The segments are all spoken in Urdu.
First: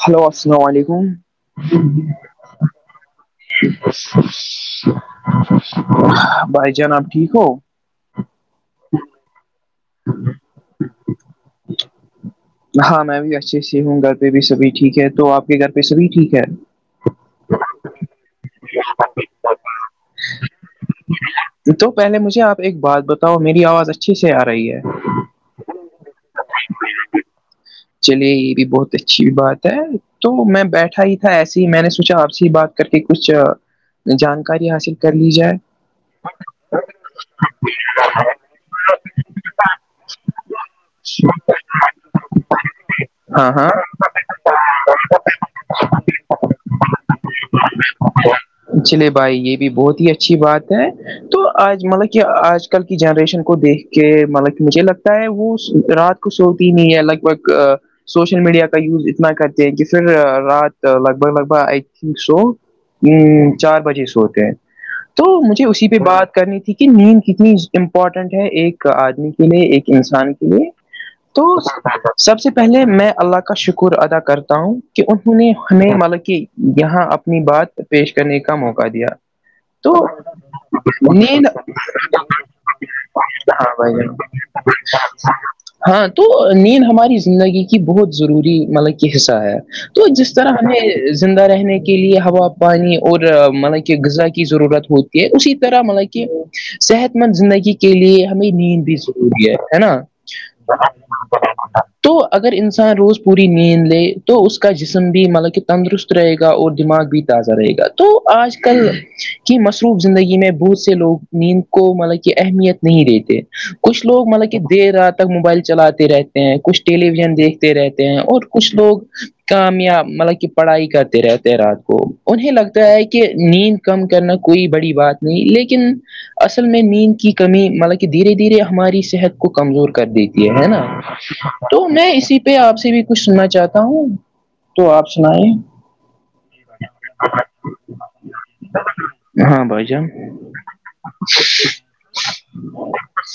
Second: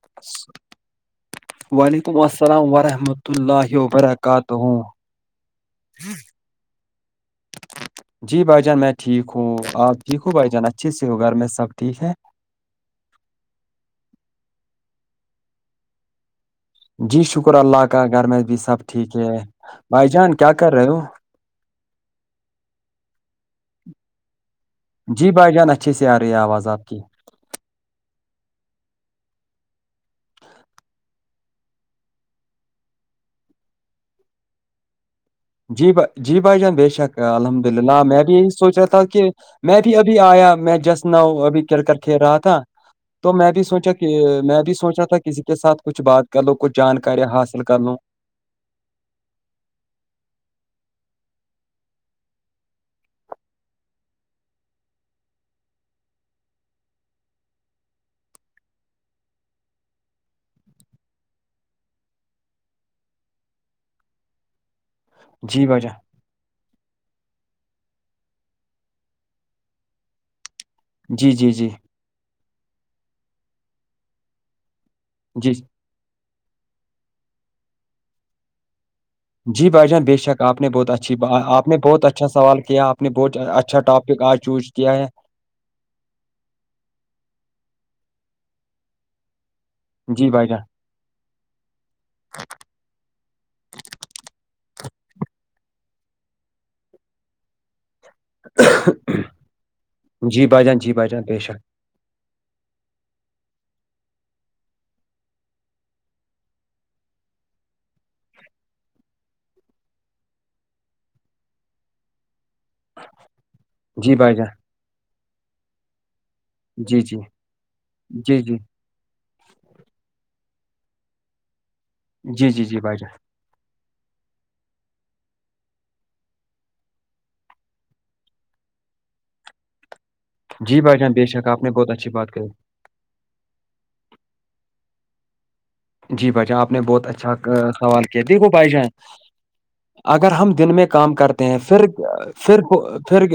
ہیلو السلام علیکم وعلیکم السلام ورحمۃ اللہ وبرکاتہ بھائی جانب ٹھیک ہو جی بھائی جان میں ٹھیک ہوں آپ ٹھیک ہوں بھائی جان اچھے سے ہو گھر میں سب ٹھیک ہے ہاں میں بھی اچھے سے ہوں گھر پہ بھی سبھی ٹھیک ہے تو آپ کے گھر پہ سبھی ٹھیک ہے جی شکر اللہ کا گھر میں بھی سب ٹھیک ہے بھائی جان کیا کر رہے ہو تو پہلے مجھے آپ ایک بات بتاؤ میری آواز اچھی سے آ رہی ہے جی بھائی جان اچھی اس ی رہ آواز آپ کی چلے یہ بھی بہت اچھی بات ہے تو میں بیٹھا ہی تھا ایسے ہی میں نے سوچا آپ سے بات کرتی کچھ جانکاری حاصل کر لی جائے جی بھائی جی بھائی جان بے شک ہے الحمد للہ میں بھی یہی سوچ رہا تھا کہ میں بھی ابھی آیا میں جس نہ ہ ابھی چل کر کھی رہا تھا تو میں ہاں بھی ہاں سوچا کہ میں بھی سوچا تھا کہ کسی کے ساتھ کچھ بات کر لو کچھ جانکارییاں حاصل کر لو چلے بھائی یہ بھی بہت ہی اچھی بات ہے تو آج مطلب کہ آج کل کی جنریشن کو دیکھ کے مطلب مجھے لگتا ہے وہ رات کچھ ہوتی نہیں ہے لگ بھگ سوشل میڈیا کا یوز اتنا کرتے ہیں کہ پھر رات لگ بھگ لگ بھگ سو چار بجے سوتے ہیں تو مجھے جی بھائی اسی پہ جان بات کرنی تھی کہ کہ نیند کتنی امپورٹنٹ ہے ایک آدمی کے لیے ایک انسان کے لیے جی تو جی جی سب سے پہلے میں اللہ کا شکر ادا کرتا ہوں کہ انہوں نے جی ہمیں ملب کہ یہاں اپنی بات پیش کرنے کا موقع دیا جی بھائی جان تو بے شک آپ نے بہت اچھی نیند آپ نے بہت اچھا سوال کیا آپ نے بہت ہاں اچھا بھائی جان ٹاپک آج چوز کیا ہے ہاں تو نین ہماری زندگی کی بہت ضروری مطلب کی حصہ ہے تو جی جس بھائی طرح جان ہمیں زندہ رہ کے لیے ہوا پانی اور مطلب کہ غذا کی ضرورت ہوتی اسی طرح مطلب کہ صحت مند زندگی کے لیے ہم نیند بھی ضروری ہے ہے نا جی بھائی جان جی بھائی جان بے شک تو اگر انسان روز پوری نیند لے تو اس کا جسم بھی مطلب کہ تندرست رہے گا اور دماغ بھی تازہ رہے گا تو آج کل کی مصروف زندگی میں بہت سے لوگ نیند کو مطلب کہ اہمیت نہیں دیتے کچھ جی لوگ بھائی مطلب کہ جان دیر رات تک موبائل چلاتے رہتے کچھ جی ٹیلی جی ویژن دیکھتے رہتے ہیں جی اور جی کچھ لوگ کامیاب مطلب کہ پڑھائی کرتے رہتے ہیں رات کو جی انہیں جی جی لگتا بھائی ہے جان کہ نیند کم کرنا کوئی بڑی بات نہیں لیکن اصل میں نیند کی کمی مطلب کہ دھیرے دھیرے ہماری صحت کو کمزور کر دیتی یہ ہے جی نا بھائی جان بے شک آپ نے تو بہت اچھی میں بات اسی پہ کہی آپ سے بھی کچھ سننا چاہتا ہوں تو آپ سنائیں جی بھائی جان آپ نے بہت اچھا سوال کیا دیکھو بھائی جان ہاں بھائی جان اگر ہم دن میں کام کرتے ہیں پھرھر پھر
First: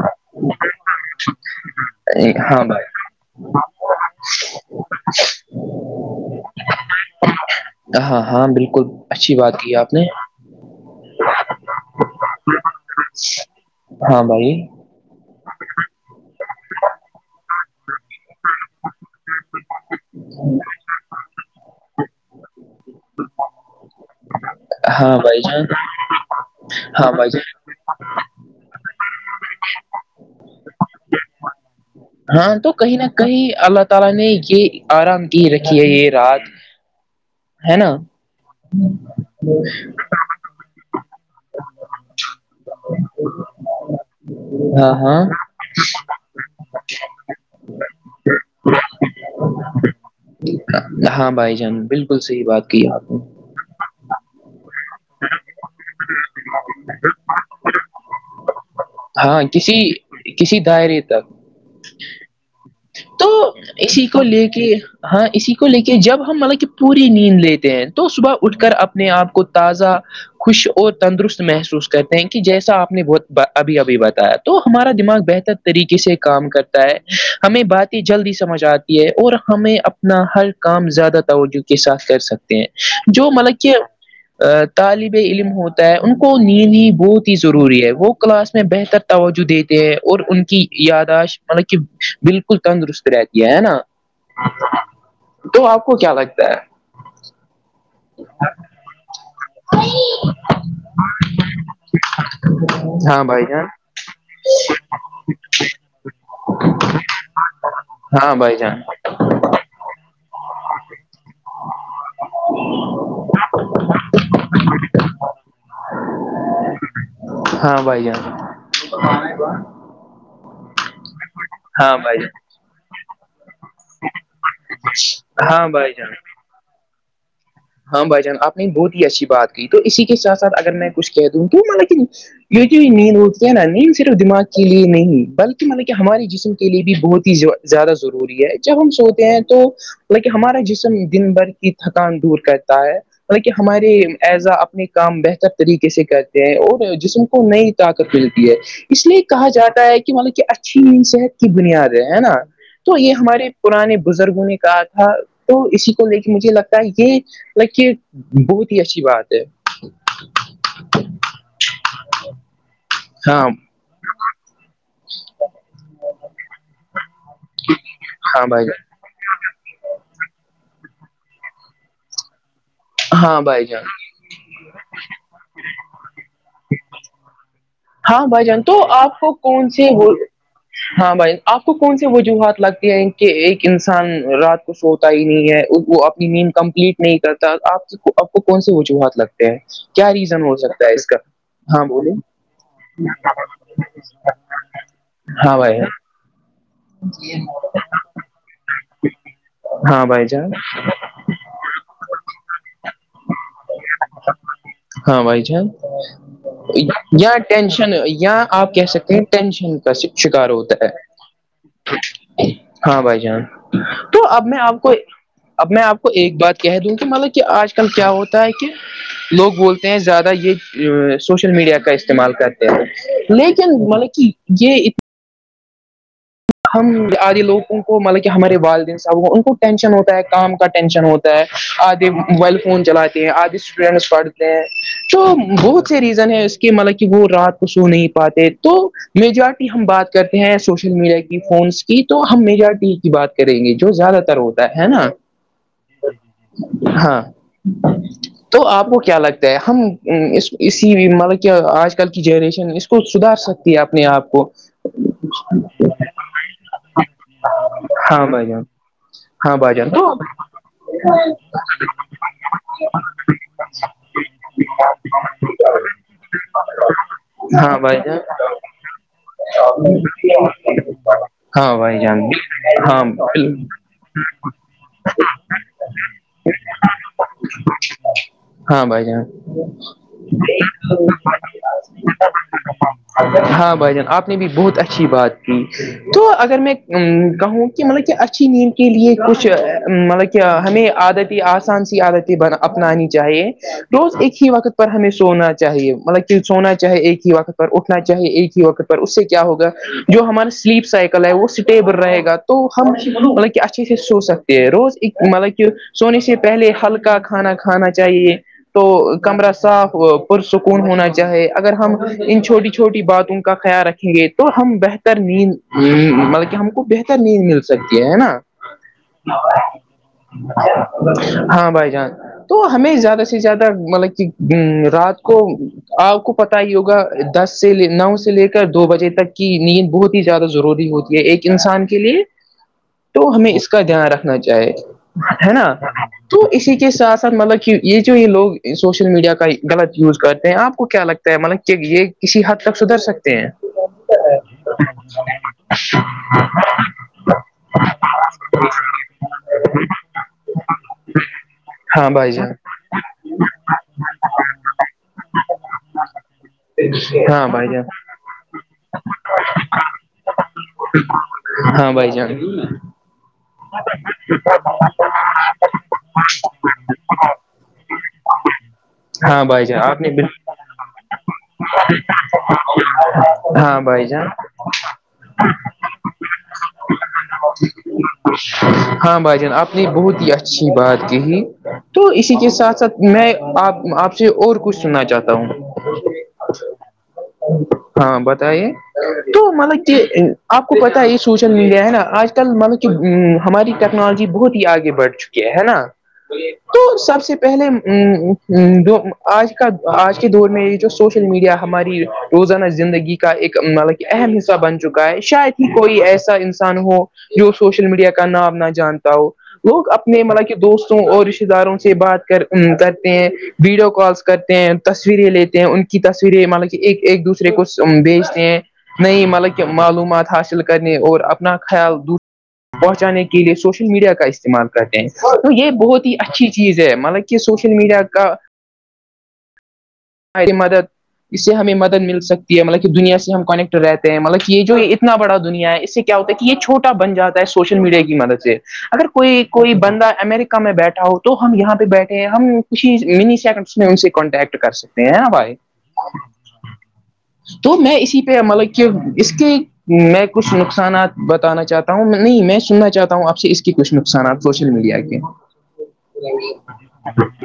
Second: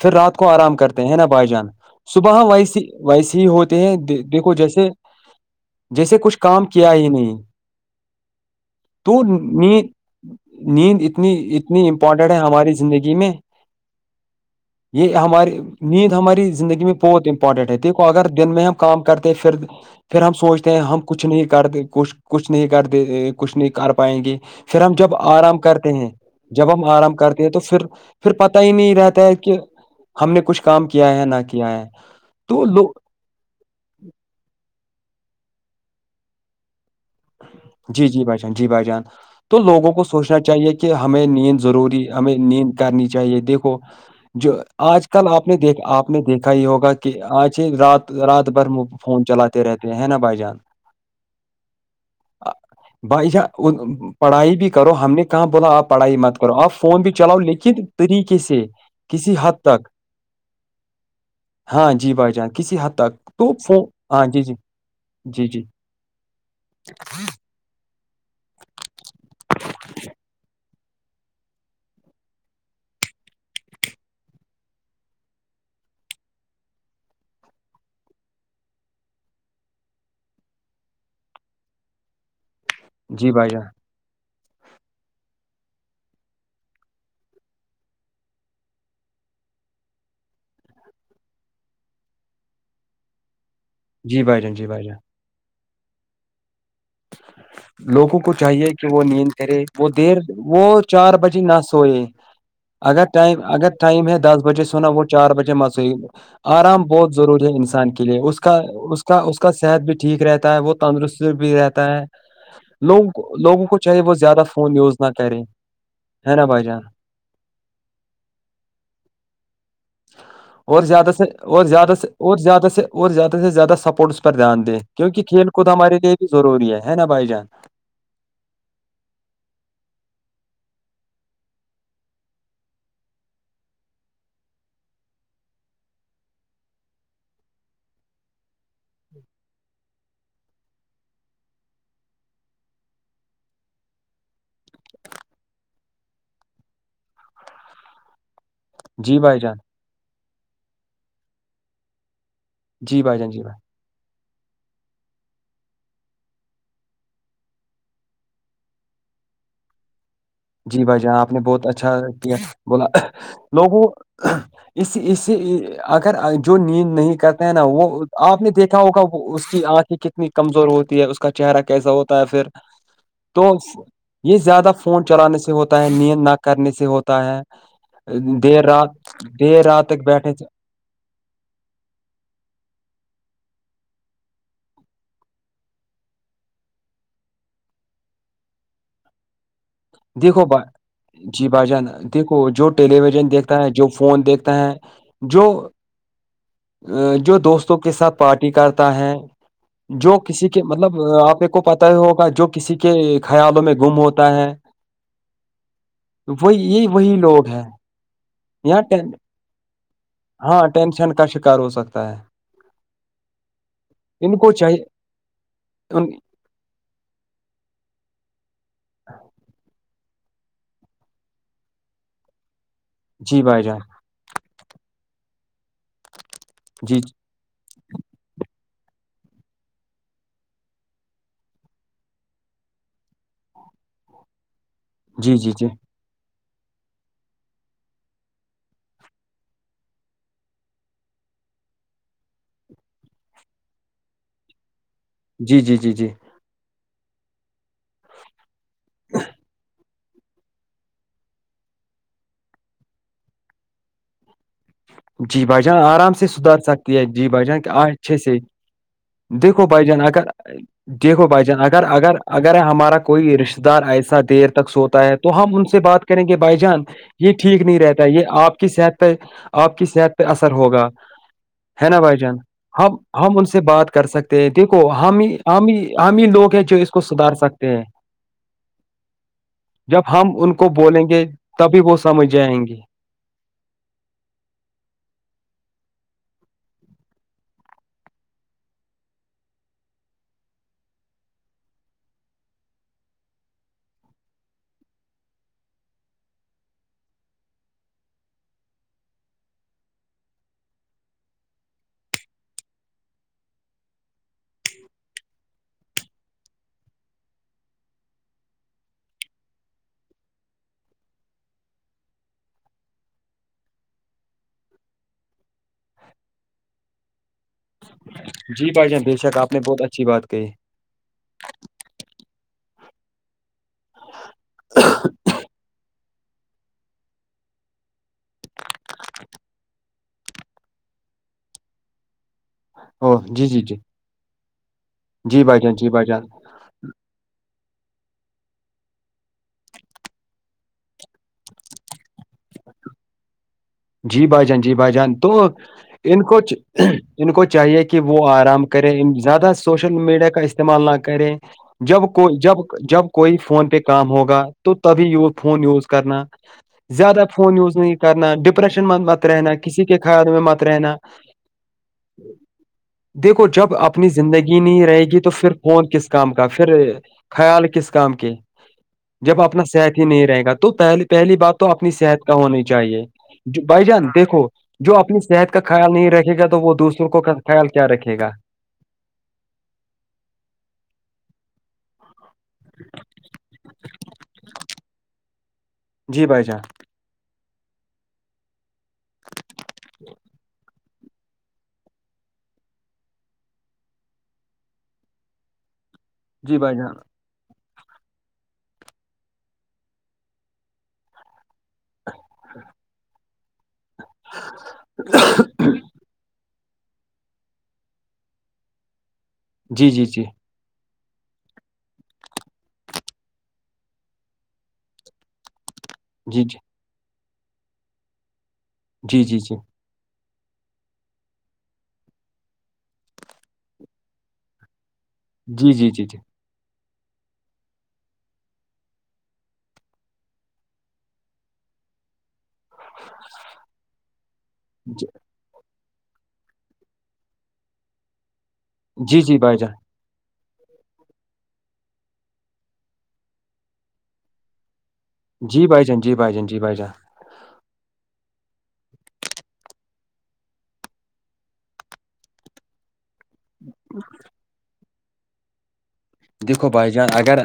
پھر رات کو آرام کرتے ہیں نا بھائی جان صبح ہاں ویسی بھائی ویسے ہی ہوتے ہیں دیکھو جیسے جیسے کچھ کام کیا ہی نہیں ہاں ہاں بالکل تو اچھی بات کی نیند آپ نے نیند اتنی اتنی امپورٹینٹ ہے ہماری زندگی میں ہاں بھائی یہ ہماری نیند ہماری زندگی میں بہت پٹٹ ہے دیکھو اگر دن میں ہم کام کرتے ہیں پھر پھر ہم سوچتے ہم کچھ نہیں کرتے کچھ کچھ نہیں کرتے کچھ نہیں کر پ پائیں گے پھر ہم جب ہاں بھائی آرام جان کرتے ہیں جب ہم ہاں آرام بھائی کرتے ہیں تو پھر پھر پتا ہی نہیں رہتا ہے کہ ہم نے کچھ کام کیا ہے نہ کیا ہے تو کہیں نہ کہیں اللہ تعالی نے یہ ارام کی رکھی ہے ہے نا جی جی بھائی جان جی بھائی جان تو لوگوں کو سوچنا چاہیے کہ ہمیں نیند ضروری ہمیں نیند کرنی چاہیے دیکھو جو ہاں آج ہاں کل آپ نے دیک آپ نے دیکھا ہی ہوگا کہ آج رات رات بھر فون چلاتے رہتے ہیں نا بھائی جان ہاں بھائی جان بالکل صحیح بات کی آپ بھائی ج پڑھائی بھی کرو ہم نے کہاں بولا آپ پڑھائی مت کرو آپ فون پہ چلاؤ لکھت طریقے سے کسی حد تک کسی دائرے تک ہاں جی بھائی جان کسی حد تک تو فون اسی کو ہاں جی لے جی کے ہاں جی اسی جی کو لے کے کہ جب ہم مطلب کہ پوری نیند لیتے ہیں تو صبح اٹھ کر اپنے آپ کو تازہ خوش اور تندرست محسوس کرتے ہیں کہ جیسا آپ نے بہت ابھی ابھی بتایا تو ہمارا دماغ بہتر طریقے سے کام کرتا ہے ہمیں باتیں جلدی سمجھ آتی ہے اور ہمیں اپنا ہر کام زیادہ توجہ کے ساتھ کر سکتے ہیں جو جی بھائی مطلب جان کہ طالب علم ہوتا ہے ان کو نیند ہی بہت ہی ضروری ہے وہ کلاس میں بہتر توجہ دیتے ہیں اور ان کی یاداشت مطلب کہ بالکل تندرست رہتی ہے نا جی بائی جان جی بائی جان تو آپ کو کیا لگتا ہے [unintelligible] لوگوں کو چاہیے کہ وہ نیند کررے وہ دیر وہ چار بجے نہ سوئے اگر ہاں ٹائم بھائی جان اگر ٹائم ہے دس بجے سےونا وہ چار بجے مت سے آرام بہت ضروری ہے انسان کے لیے ہاں اس کا بھائی جان اس کا اس کا صحت بھی ٹھیک رہتا ہے وہ تندرست بھی رہتا لوگوں کو لوگوں کو چاہے وہ زیادہ فون یوز نہ کریں ہے نا بھ جان ہاں بھائی جان اور زیادہ سے اور زیادہ ہاں سے بھائی اور جان زیادہ سے اور زیادہ سے زیادہ سپورٹس پر دھیان دیں کیونکہ کھیل کود ہاں بھائی جان ہمارے لیے بھی ضروری ہے نا بھائی جان ہاں بائی جان آ نے بہت ہی اچھی بات کی تو اسی کے سات ساتھ اگر میں کچھ کہ دوں تو ما ی جو نیند ہوتی ہے نا نیند صرف دماغ کے لیے نہیں بلکہ مطلب کہ ہمارے جسم کے لیے بھی بہت ہی زیادہ ضروری ہے جب ہم سوتے ہیں تو لیک ہمارا جسم دن بھر کی تھکان دور کہتا ہے ح کہ ہمارے ایزا اپنے کام بہتر طریقے سے کرتے ہیں اور جسم کو نئی آ کر ملتی ہے اس جی لیے بھائی کہا جان جاتا ہے کہ مطلب کہ اچھی صحت کی بنیاد ہے نا تو جی یہ بھائی جان جی بھائی ہمارے پرانے بزرگوں نے کہا تھا تو اسی کو لے کے مجھے لگتا ہے یہ لائک یہ بہت ہی اچھی بات ہے جی بھائی جان آپ نے بہت اچھا کیا بولا ہاں لوگوں اس اس سے اگر جو نیند نہیں کرتے ہے نا وہ آپ ہاں نے بھائی دیکھا جان ہوگا اس کی آنکھیں کتنی کمزور ہوتی ہے اس کا چہرہ کیسا ہوتا ہے پھر ہاں تو بھائی جان یہ زیادہ فون چلانے سے ہوتا ہے نیت نہ کرنے سے ہوتا ہے ہاں بھائی جان دیر تو آپ رات کو دیر کون سے رات تک ہو بیٹھے سے ہاں بھائی آپ کو کون سی وجوہات لگتی ہیں کہ ایک انسان رات کو سو ہو ہی نہیں ہے وہ اپنی نید کمپلیٹ نہیں کرتا آپ آپ کو کون سےی وجوہات لگتے ہیں کیا ریزن دیکھو ہو با سکتا ہے اس کا جی بھائی ہاں جان بولیے دیکھو جو ٹیلی ویژن دیکھتا ہے جو فون دیکھتا ہے جو ہاں بھائی ا جو دوستوں کے ساتھ پارٹی کرتا ہے ہاں جو بھائی کسی جان کے مطلب آپ کو پتا ہی ہوگا جو کسی کے خیالوں میں گم ہوتا ہے ہاں بھائی جان وہی یہ وہی اں لوگ ہیں ٹینشن اں آپ یہاں کہہ ٹین سکتے ہیں ٹینشن کاس ہاں ٹینشن کا شکار ہو سکتا ہے ہاں بھائی جان تو ان اب میں آپ چاہیے کو اب میں آپ ان کو ایک بات کہہ دوں کہ مطلب کہ آج کل کیا ہوتا ہے کہ لوگ بولتے ہیں زیادہ یہ سوشل میڈیا کا استعمال کرتے ہیں جی بھائی لیکن جان مطلب کہ یہ اتنا ہم جی آدے لوگ ان کو مطلب کہ ہمارے والدین صاحب ان کو ٹینشن ہوتا ہے کام کا ٹینشن ہوتا ہے آدے موبائل فون چلاتے آج اسٹوڈینٹس پڑھتے ہیں جو جی جی جی بہت اچھ ریزن ہے اس کے مطلب کہ وہ رات کو سو نہیں پاتے تو میجورٹی ہم بات کرتے ہیں سوشل میڈیا کی فونس کی تو ہم میجارٹی کی بات کریں گے جو زیادہ تر ہوتا ہے ہے نا جی جی جی جی ہاں تو آپ کو کیا لگتا ہے ہم اسی مطلب کہ آج کل کی جنریشن اس کو سدھار سکتی ہے اپنے آپ کو جی بھائی جان آرام سے سدھر سکتی ہے جی بھائی جان آج ہاں بھائی جان دیکھو بھائی جان اگر دیکھو بھائی جان اگر اگر اگر ہمارا کوئی رشہ دار ایسا دیر تک سوتا ہے تو ہم ان سے بات کریں گے بھائی جان یہ ٹھیک ہاں نہیں بھائی رہتا جان یہ آپ کی صحت پہ آپ کی صحت پہ اثر ہوگا ہے نا بھائی جان ہم ہاں ہم ان سے بات کر سکتے ہیں دیکھو ہمی ہمی عام ہی لوگ ہیں جو اس کو سدھار سکتے ہیں ہاں بھائی جان جب ہم ان کو بولیں گے تبھی وہ سمجھ جائیں گے ہاں بھائی جان آپ نے بھی بہت اچھی بات کی تو اگر میں کہوں کہ مطلب کہ اچھی نیند کے لیے کچھ مطلب ہمیں عادتیں آسان سی عادتیں اپنانی چاہیے روز ایک ہی وقت ہمیں سونا چاہیے مطلب کہ سونا چاہے ایک ہی وقت پر اٹھنا چاہے ایک ہی وقت پر اس سے کیا ہوگا جو ہمارے سلیپ سائیکل ہے وہ اسٹیبل رہے گا تو ہم مطلب کہ اچھے سے سو سکتے ہیں روز ایک مطلب کہ سونے سے پہلے ہلکا کھانا کھانا چاہیے تو کمرہ صاف پرسکون ہونا چاہے اگر ہم ان چھوٹی چھوٹی باتوں کا خیال رکھیں تو ہم بہتر نیند مط ہم کو بہتر نیند مل سکتی ہے ہے نا جی بھائی جان بے شک آپ نے بہت اچھی بات کہی ہاں بھائی جان تو ہمیں زیادہ سے زیادہ مطلب کہ رات کو آپ کو پت ہی ہوگا دس سے نو سے لے کر دو بجے تک کی نیند بہت ہی زیادہ ضروری ہوتی ہے ایک انسان کے لیے او تو جی ہمیں جی اس جی کا دھیان رکھنا چاہے جی ہے بھائی نا جان جی بھائی جان تو اسی کے ساتھ ساتھ مطلب یہ جو یہ لوگ سوشل میڈیا کا غلط یوز کرتے ہیں آپ کو کیا لگتا ہے مطلب کہ یہ کسی حد تک سدھر سکتے ہیں جی بھائی جان جی بھائی جان تو ان کو ان کو چاہیے کہ وہ آرام کریں زیادہ سوشل میڈیا کا استعمال نہ کریں جب ہاں بھائی کوئی جان جب جب کوئی فون پہ کام ہوگا تو تبھی فون یوز کرنا زیادہ ہاں فون بھائی یز جان نہیں یہ کرنا ڈپریشن م مت رہنا کسی کے خیال میں مت رہنا ہاں بھائی جان دیکھو جب اپنی زندگی نہیں رہے گی تو پھر کون کس کام کا پھر خیال کس کام کے جب ہاں اپنا بھائی جان صحت آپ ہی نے نہیں رہے گا تو پہ پہلی بات تو اپنی صحت کا ہونی چاہیے بھائی جان دیکھو جو اپنی صحت کا خیال نہیں رکھے گا تو وہ دوسروں کو خیال کیا رکھے گا ہاں بھائی جان آپ نے بہت ہی اچھی بات کہ تو اسی کے ساتھ ساتھ میں آپ آپ سے اور کچھ سننا چاہتا ہوں جی بھائی جان ہاں بتائیے تو مطلب کہ آپ کو پتہ یہ سوشل میڈیا ہے نا آج کل مانو کہ ہماری ٹیکنالوجی بہت ہی آگے بڑھ چکی کیا ہے نا جی بھائی تو جان سب سے پہلے ا آج کا آج کے دور میں سوشل میڈیا ہماری روزانہ زندگی کا ایک مطلب کہ اہم حصہ بن چکا ہے شاید کوئی ایسا انسان ہو جو سوشل میڈیا کا نام نہ جانتا ہو وہو جی جی اپنے جی مطلب دوستوں اور رشتے داروں سے بات کر کرتے ہیں ویڈیو کالس کرتے ہیں تصویریں لیتے ہیں ان کے کی تصویریں جی مطلب کہ ایک ایک دوسرے کو بیجتے ہیں جی نہیں جی مطل جی معلومات حاصل کرنے اور اپنا خیال دوسر پہنچانے کے لیے سوشل میڈیا کا استعمال کرتے ہیں تو یہ جی جی جی بہت ہی جی اچھی چیز ہے مل یہ سوشل میڈیا کا ہماری مدد اس سے ہمیں مدد مل سکتی ہے مطلب دنیا سے ہم کنیکٹ رہتے ہیں مطلب یہ جو جی اتنا بڑا دنیا ہے اس سے کیا ہوتا ہے کہ یہ چھوٹا بن جاتا ہے سوشل میڈیا کی مدد سے اگر جی جی کوئی بھائی جان کوئی بند امیرکا میں بیٹھا ہوں تو ہم یہاں پہ بیٹھے ہیں ہم کچھ ہی منی سیکنڈس میں ان سے کانٹیکٹ کر سکتے ہیں بھائی جی جان جی بھائی جان جی بھائی جان تو میں اسی پہ مطلب اس کے میں کچھ نقصانات بتانا چاہتا ہوں نہیں میں سننا چاہتا ہوں ہوں آپ سے اس کے کچھ نقصانات سوشل میڈیا کے دھو بھائی جان اگر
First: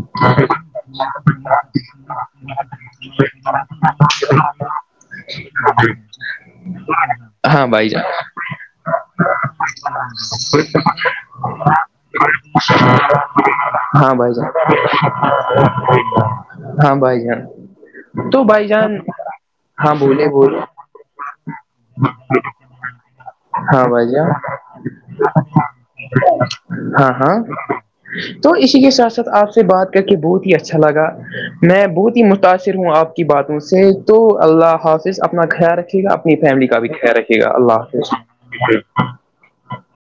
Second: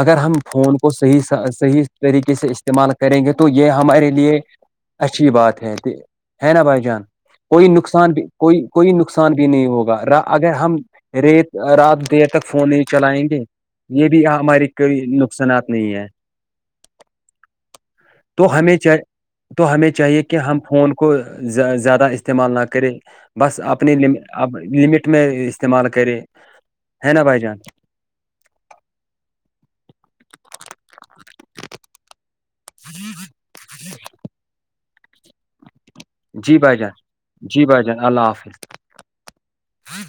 اگر ہم فون کو صحیحا صحیح طریقے سے استعمال کریں گے تو یہ ہمارے لیے ہاں اچھی بات ہے ہے نا بھائی جان ہاں کوئی بھائی جان نقصان بھی کوئی کوئی نقصان بھی نہیں ہوگا اگر ہم ریت رات دیر تک فون نہیں چلائیں گے یہ ہاں بھی بھائی ہماری کوئی جان نقصانات نہیں ہے ہاں بھائی جان تو بائی ہمیں جان چاہ تو ہمیں ہاں چاہیے بولے کہ ہم بولے فون کو زیادہ استعمال نہ کریں بس ہاں اپنے بھائی ل جان لمٹ میں استعمال کرے ہاں ہے نا ہاں بھائی جان تو اسی کے ساتھ ساتھ آپ سے بات کر کے بہت ہی اچھا لگا میں بہت ہی متاثر ہوں آپ کی باتوں سے تو اللہ حافظ اپنا خیال رکھے اپنی جی فیملی بھائی کا بھی جان خ رکے گا جی بھائی اللہ حافظ ہاں